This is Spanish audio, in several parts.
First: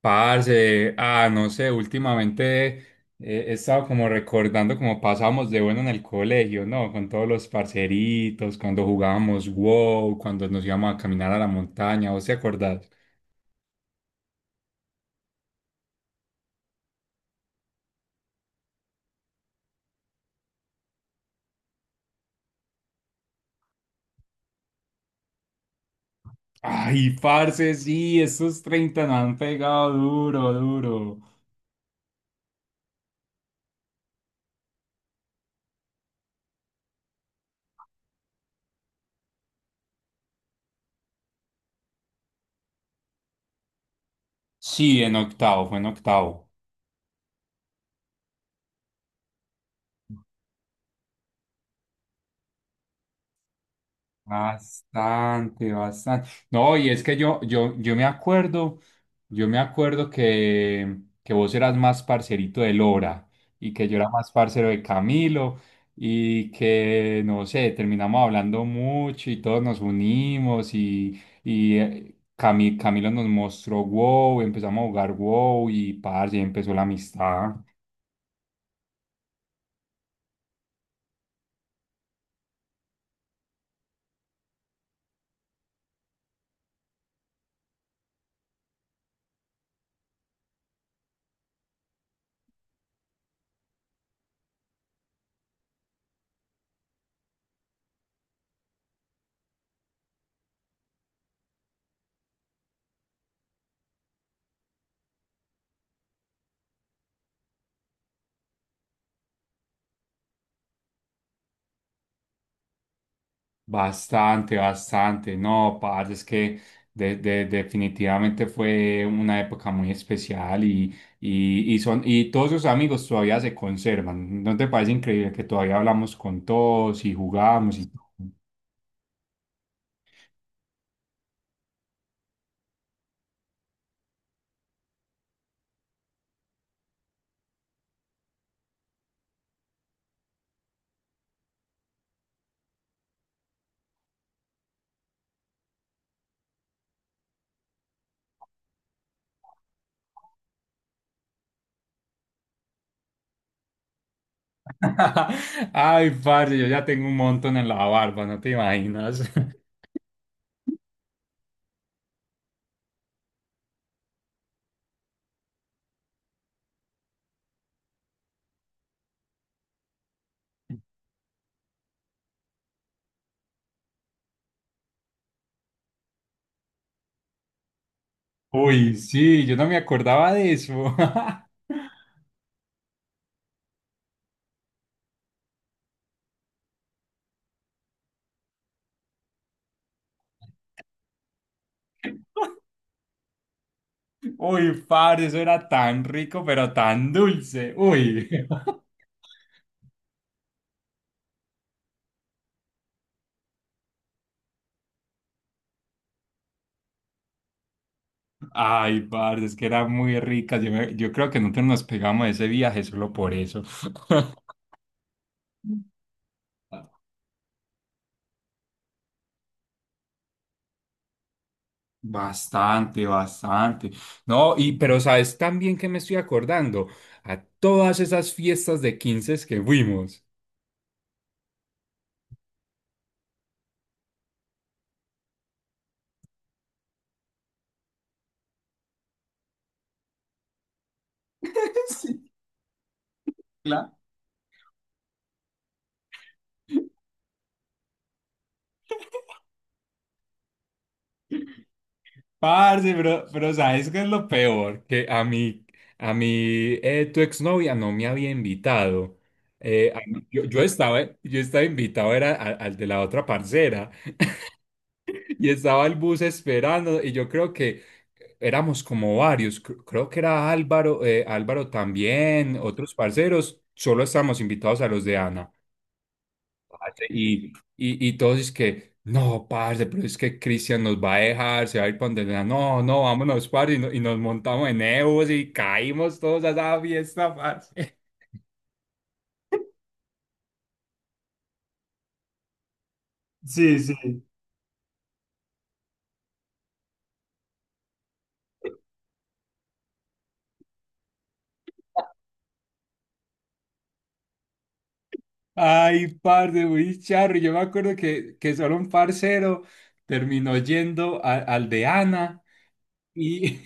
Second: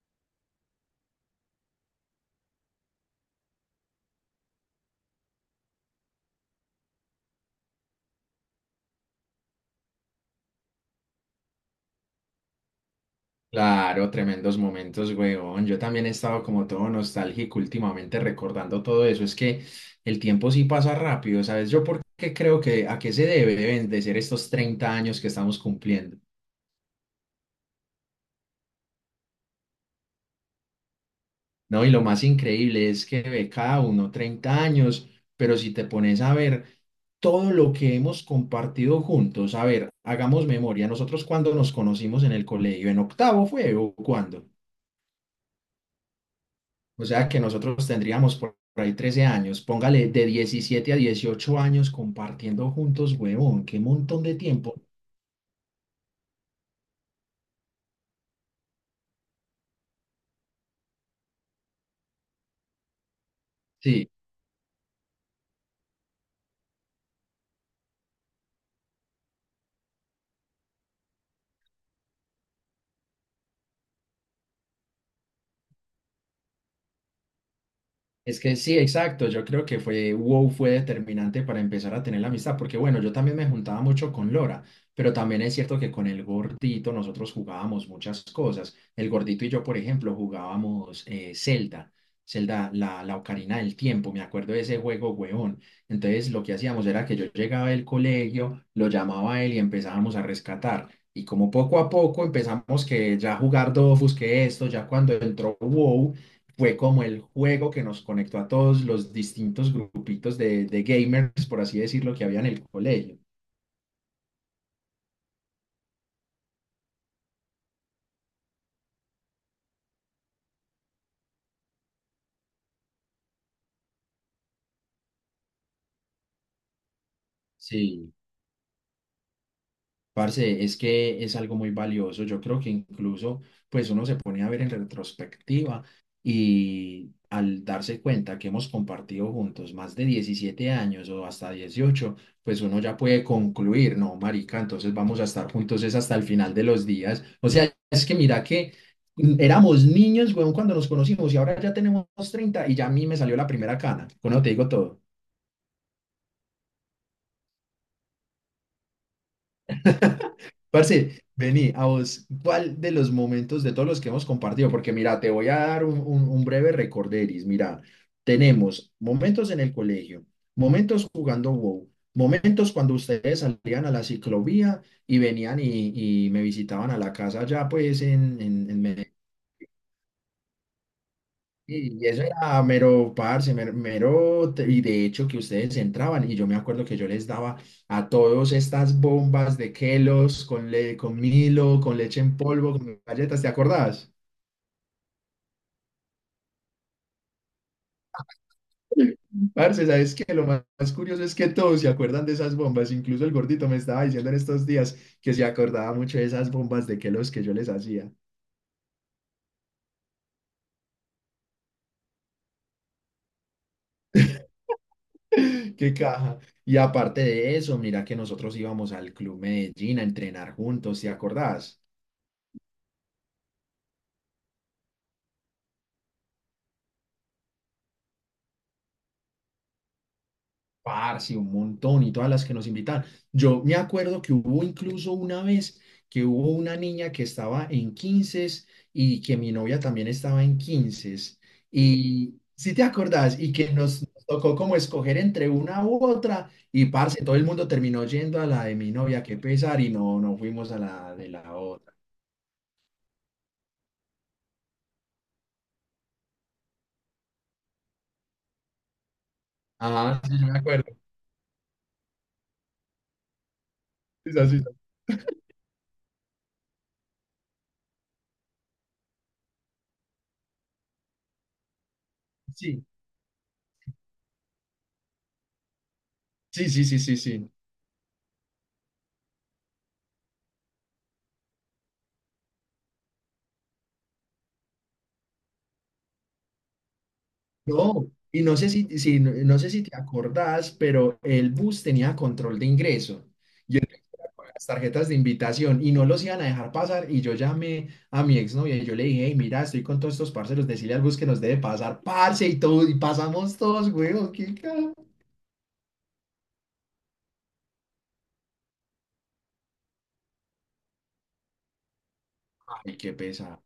Parce, no sé, últimamente, he estado como recordando cómo pasábamos de bueno en el colegio, ¿no? Con todos los parceritos, cuando jugábamos WoW, cuando nos íbamos a caminar a la montaña, ¿vos te acordás? Claro, tremendos momentos, weón. Yo también he estado como todo nostálgico últimamente recordando todo eso. Es que el tiempo sí pasa rápido, ¿sabes? Yo porque creo que a qué se debe deben de ser estos 30 años que estamos cumpliendo, Ay, parce, sí, esos 30 nos han pegado duro, duro. ¿no? Y lo más increíble es que ve cada uno 30 años, pero si te pones a ver todo lo que hemos compartido juntos, a ver, hagamos memoria. Nosotros cuando nos conocimos en el colegio, ¿en octavo fue o cuándo? Sí, en octavo, fue en octavo. O sea que nosotros tendríamos por ahí 13 años, póngale de 17 a 18 años compartiendo juntos, huevón, qué montón de tiempo. Bastante, bastante. No, y es que yo me acuerdo. Yo me acuerdo que vos eras más parcerito de Lora y que yo Sí, era más parcero de Camilo y que, no sé, terminamos hablando mucho y todos nos unimos y Camilo nos mostró WoW, empezamos a jugar WoW y parce, ahí empezó la amistad. es que sí, exacto. Yo creo que fue WoW fue determinante para empezar a tener la amistad, porque bueno, yo también me juntaba mucho con Lora, pero también es cierto que con el gordito nosotros jugábamos muchas cosas. El gordito y yo, por ejemplo, jugábamos Zelda, Zelda, la Ocarina del Tiempo. Me acuerdo de ese juego, huevón. Entonces, lo que hacíamos era que yo llegaba del colegio, lo llamaba a él y empezábamos a rescatar. Y como poco a poco empezamos que ya jugar Dofus, que esto, ya cuando entró WoW fue como el juego que nos conectó a todos los distintos grupitos de gamers, por así decirlo, que había en el colegio. Bastante, bastante. No, parce, es que definitivamente fue una época muy especial y todos sus amigos todavía se conservan. ¿No te parece increíble que todavía hablamos con todos y jugamos y todo? Sí. Parce, es que es algo muy valioso. Yo creo que incluso, pues uno se pone a ver en retrospectiva y al darse cuenta que hemos compartido juntos más de 17 años o hasta 18, pues uno ya puede concluir, no, marica, entonces vamos a estar juntos es hasta el final de los días. O sea, es que mira que éramos niños, weón, cuando nos conocimos y ahora ya tenemos 30 y ya a mí me salió la primera cana. Bueno, te digo todo. Ay, parce, yo ya tengo un montón en la barba, no te imaginas. Parce, vení, a vos, ¿cuál de los momentos de todos los que hemos compartido? Porque mira, te voy a dar un breve recorderis. Mira, tenemos momentos en el colegio, momentos jugando WoW, momentos cuando ustedes salían a la ciclovía y venían y me visitaban a la casa allá, pues en Uy, Medellín sí, yo no me acordaba de eso. y eso era mero parce, mero, y de hecho que ustedes entraban y yo me acuerdo que yo les daba a todos estas bombas de Kelos con Milo, con leche en polvo, con galletas, ¿te acordás? Uy, padre, eso era tan rico, pero tan dulce. Uy. Parce, ¿sabes qué? Lo más curioso es que todos se acuerdan de esas bombas, incluso el gordito me estaba diciendo en estos días que se acordaba mucho de esas bombas de Kelos que yo les hacía. Ay, parce, es que eran muy ricas. Yo yo creo que nosotros nos pegamos ese viaje solo por eso. Qué caja. Y aparte de eso, mira que nosotros íbamos al Club Medellín a entrenar juntos, ¿te acordás? Bastante, bastante. No, y pero sabes también que me estoy acordando a todas esas fiestas de 15 que fuimos. Parce, un montón y todas las que nos invitan. Yo me acuerdo que hubo incluso una vez que hubo una niña que estaba en 15 y que mi novia también estaba en 15. Sí, Y si te acordás, y que claro. nos tocó como escoger entre una u otra, y parce, todo el mundo terminó yendo a la de mi novia, qué pesar, y no, no fuimos a la de la otra. Parce, pero ¿sabes qué es lo peor? Que a mí, a mi tu exnovia no me había invitado. Ah, sí, yo me acuerdo. Yo estaba invitado, era al de la otra parcera. Sí, Y estaba el bus esperando y yo creo que éramos como varios, creo que era Álvaro, Álvaro también, otros parceros, solo estábamos invitados a los de Ana. sí, sí, sí, Parce, sí, sí, sí, sí. y, Sí. y todos es que, no, parce, pero es que Cristian nos va a dejar, se va a ir para donde Ana. No, no, vámonos, parce, y y nos montamos en Ebus y caímos todos a esa fiesta, parce. No, y no sé si te acordás, pero el bus tenía control de ingreso. Y Sí, entonces sí. con las tarjetas de invitación y no los iban a dejar pasar. Y yo llamé a mi exnovia y yo le dije, hey, mira, estoy con todos estos parceros, decirle al bus que nos debe pasar, parce, y todo, y pasamos todos, weón, qué ca- Ay, parce, muy charro. Yo me acuerdo que solo un parcero terminó yendo al de Ana. Ay, qué Y, pesado.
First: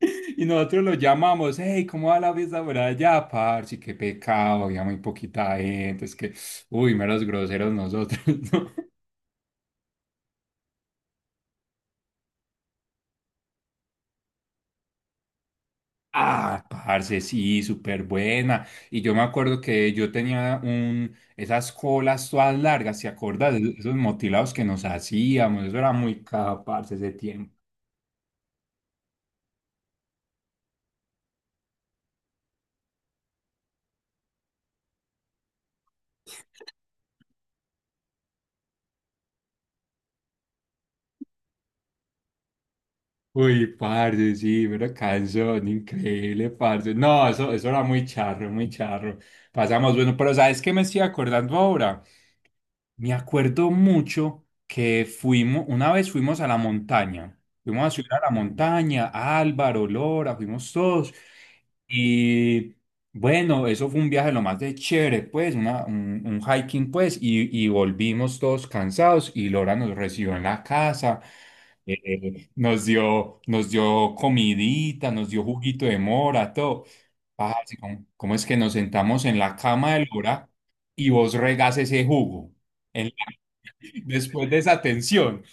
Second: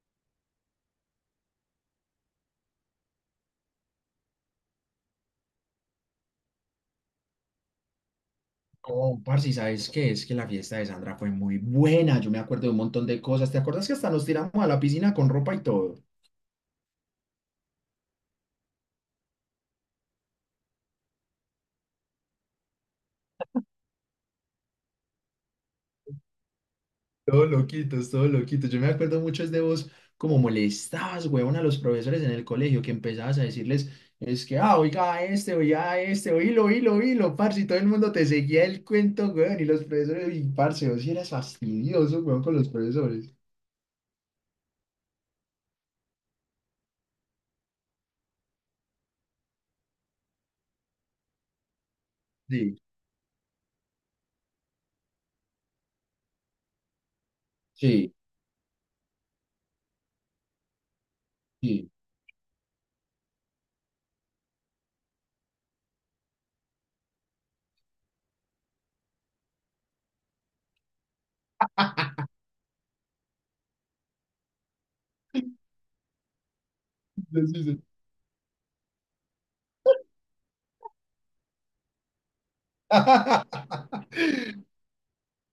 y nosotros lo llamamos, hey, ¿cómo va la fiesta por allá, parce? Qué pecado, había muy poquita gente, es que, uy, meros groseros nosotros, ¿no? No, parce, ¿Y sabes qué? Es que la fiesta de Sandra fue muy buena. Yo me acuerdo de un montón de cosas. ¿Te acuerdas que hasta nos tiramos a la piscina con ropa y todo? Ah, parce, sí, súper buena. Y yo me acuerdo que yo tenía un, esas colas todas largas, ¿te acuerdas? Esos motilados que nos hacíamos, eso era muy caro, parce, ese Todo tiempo. loquitos, todo loquitos. Yo me acuerdo mucho es de vos como molestabas, huevón, a los profesores en el colegio, que empezabas a decirles, es que, ah, oiga a este, oílo, oílo, oílo, parce, y todo el mundo te seguía el cuento, huevón, y los profesores, y parce, vos sí eras fastidioso, huevón, con los profesores. Uy, parce, sí, pero canción, increíble, parce. No, eso era muy charro, muy charro. Pasamos, bueno, pero ¿sabes qué me estoy acordando ahora? Sí, Me acuerdo mucho que fuimos, una vez fuimos a la montaña, fuimos a subir sí, a la montaña, Álvaro, Lora, fuimos todos. sí. Y bueno, eso fue un viaje lo más de chévere, pues, un hiking, pues, y volvimos todos cansados y Lora nos recibió en la casa. Nos dio comidita, nos dio juguito de mora, todo. Sí, Ah, sí, así sí. como, ¿cómo es que nos sentamos en la cama de Lora y vos regás ese jugo? En la- después de esa atención.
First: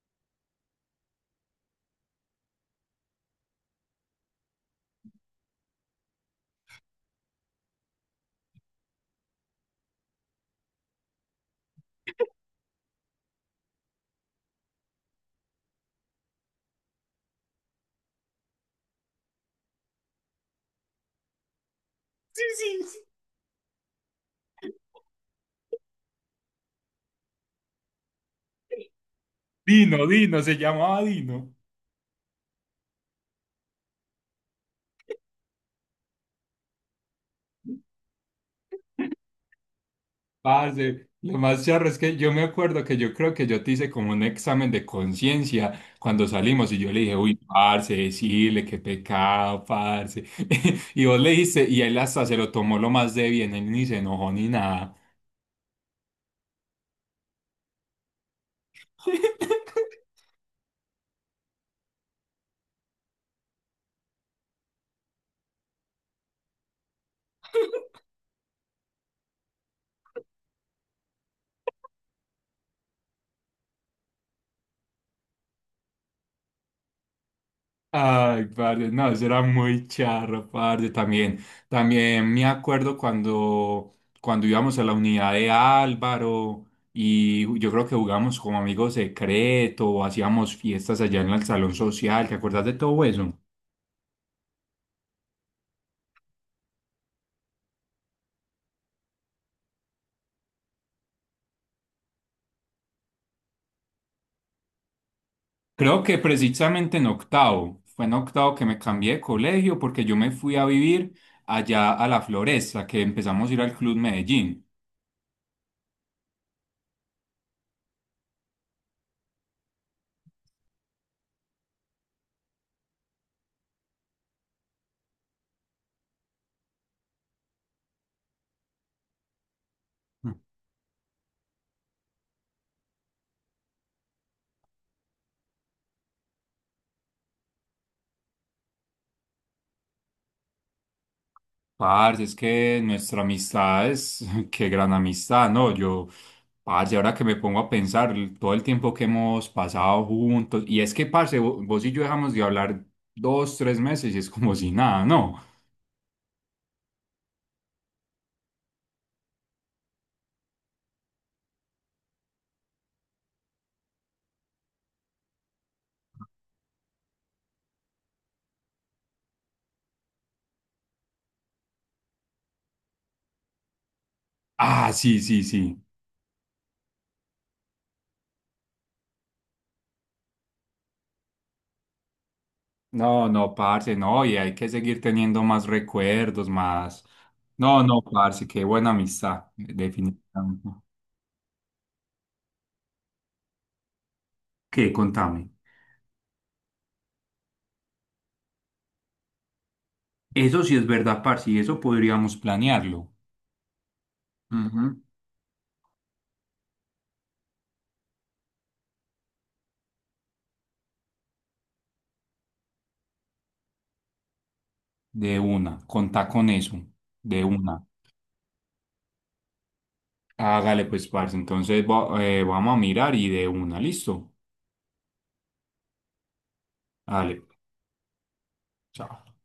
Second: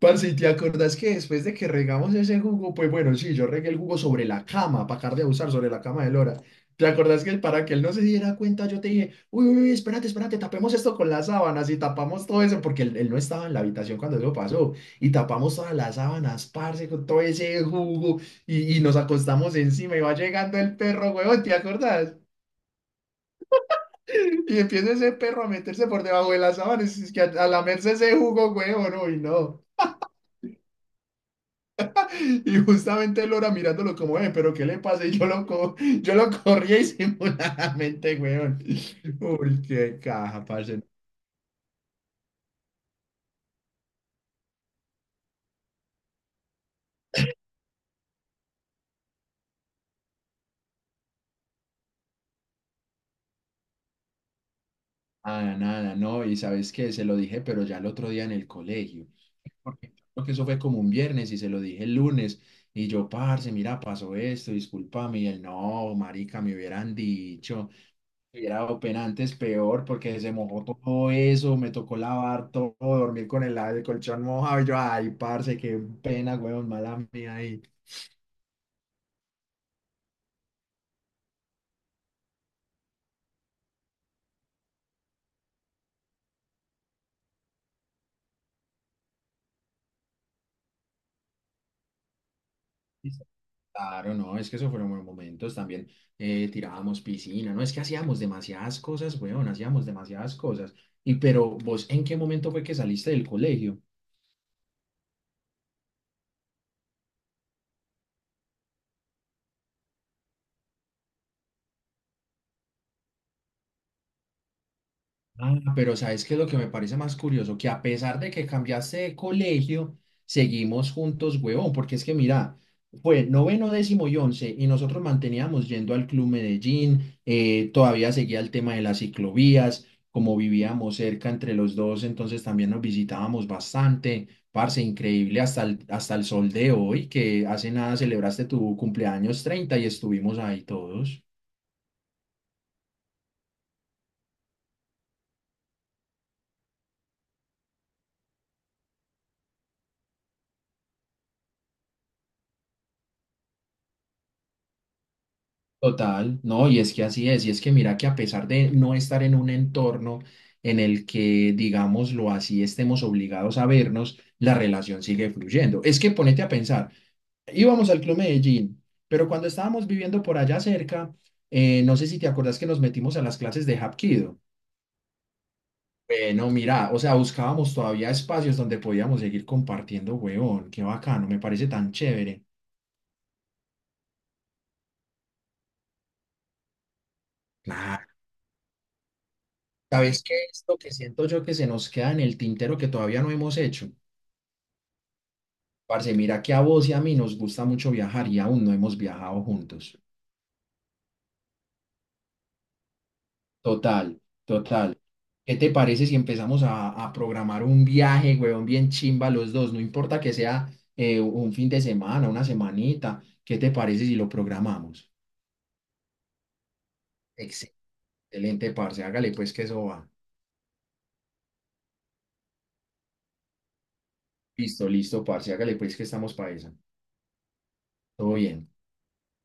Parce, ¿y te acordás que después de que regamos ese jugo? Pues bueno, sí, yo regué el jugo sobre la cama, para acabar de abusar sobre la cama de Lora. ¿Te acordás que para que él no se diera cuenta, yo te dije, uy, uy, uy, espérate, espérate, tapemos esto con las sábanas y tapamos todo eso, porque él no estaba en la habitación cuando eso pasó, y tapamos todas las sábanas, parce, con todo ese jugo, y nos acostamos encima, y va llegando el perro, huevón, ¿te acordás? Sí, sí, sí. Y empieza ese perro a meterse por debajo de las sábanas, es que a lamerse ese jugo, huevón, uy, no. Dino, Dino, se llamaba Dino. Y justamente Lora mirándolo como, ve, pero ¿qué le pasa? Y yo lo corría disimuladamente, weón. Uy, qué caja, parce. Parce, lo más charro es que yo me acuerdo que yo creo que yo te hice como un examen de conciencia cuando salimos y yo le dije, uy, parce, decirle qué pecado, parce. Y vos le dijiste, y él hasta se lo tomó lo más de bien, él ni se enojó ni nada. Nada, nada, no. Y sabes qué, se lo dije, pero ya el otro día en el colegio. Porque creo que eso fue como un viernes y se lo dije el lunes. Y yo, parce, mira, pasó esto, discúlpame. Y él, no, marica, me hubieran dicho. Era open antes peor porque se mojó todo eso, me tocó lavar todo, dormir con el colchón mojado. Y yo, ay, parce, qué pena, weón, mala mía ahí. Ay, parce, no, eso era muy charro, parce, también. También me acuerdo cuando, cuando íbamos a la unidad de Álvaro y yo creo que jugábamos como amigos secreto, o hacíamos fiestas allá en el salón social, ¿te acuerdas de todo eso? Claro, no, es que eso fueron buenos momentos. También, tirábamos piscina, ¿no? Es que hacíamos demasiadas cosas, weón, hacíamos demasiadas cosas. Y pero vos, ¿en qué momento fue que saliste del colegio? Creo que precisamente en octavo, fue en octavo que me cambié de colegio porque yo me fui a vivir allá a la Floresta, que empezamos a ir al Club Medellín. Ah, pero ¿sabes qué es lo que me parece más curioso? Que a pesar de que cambiaste de colegio, seguimos juntos, huevón, porque es que mira, fue noveno, décimo y once, y nosotros manteníamos yendo al Club Medellín, todavía seguía el tema de las ciclovías, como vivíamos cerca entre los dos, entonces también nos visitábamos bastante, parce, increíble hasta el sol de hoy, que hace nada celebraste tu cumpleaños 30 y estuvimos ahí todos. Parce, es que nuestra amistad es, qué gran amistad, ¿no? Yo, parce, ahora que me pongo a pensar todo el tiempo que hemos pasado juntos, y es que, parce, vos y yo dejamos de hablar dos, tres meses y es como si nada, ¿no? Total, no, y es que así es, y es que mira que a pesar de no estar en un entorno en el que, digámoslo así, estemos obligados a vernos, la relación sigue fluyendo. Es que ponete a pensar, íbamos al Club Medellín, pero cuando estábamos viviendo por allá cerca, no sé si te acordás que nos metimos a las clases de Hapkido. Ah, sí, sí, sí. Bueno, mira, o sea, buscábamos todavía espacios donde podíamos seguir compartiendo, huevón, qué bacano, me parece tan chévere. No, no, parce, no, y hay que seguir teniendo más recuerdos, más. No, no, Claro. parce, qué buena amistad, ¿Sabes qué es definitivamente. lo que siento yo que se nos queda en el tintero que todavía no hemos hecho? ¿Qué? Contame. Parce, mira que a vos y a mí nos gusta mucho viajar y aún no hemos viajado juntos. Eso sí es verdad, parce, y eso podríamos planearlo. Total, Ujú. total. ¿Qué te parece si empezamos a programar un viaje, huevón, bien chimba los dos? No importa que sea un fin de semana, una semanita. ¿Qué te parece si lo programamos? De una, contá con eso, de una. Excelente, parce. Hágale pues que eso va. Hágale pues, parce. Entonces vamos a mirar y de una, listo. Listo, listo, parce. Hágale pues que estamos para esa. Hágale. Todo bien. Chao.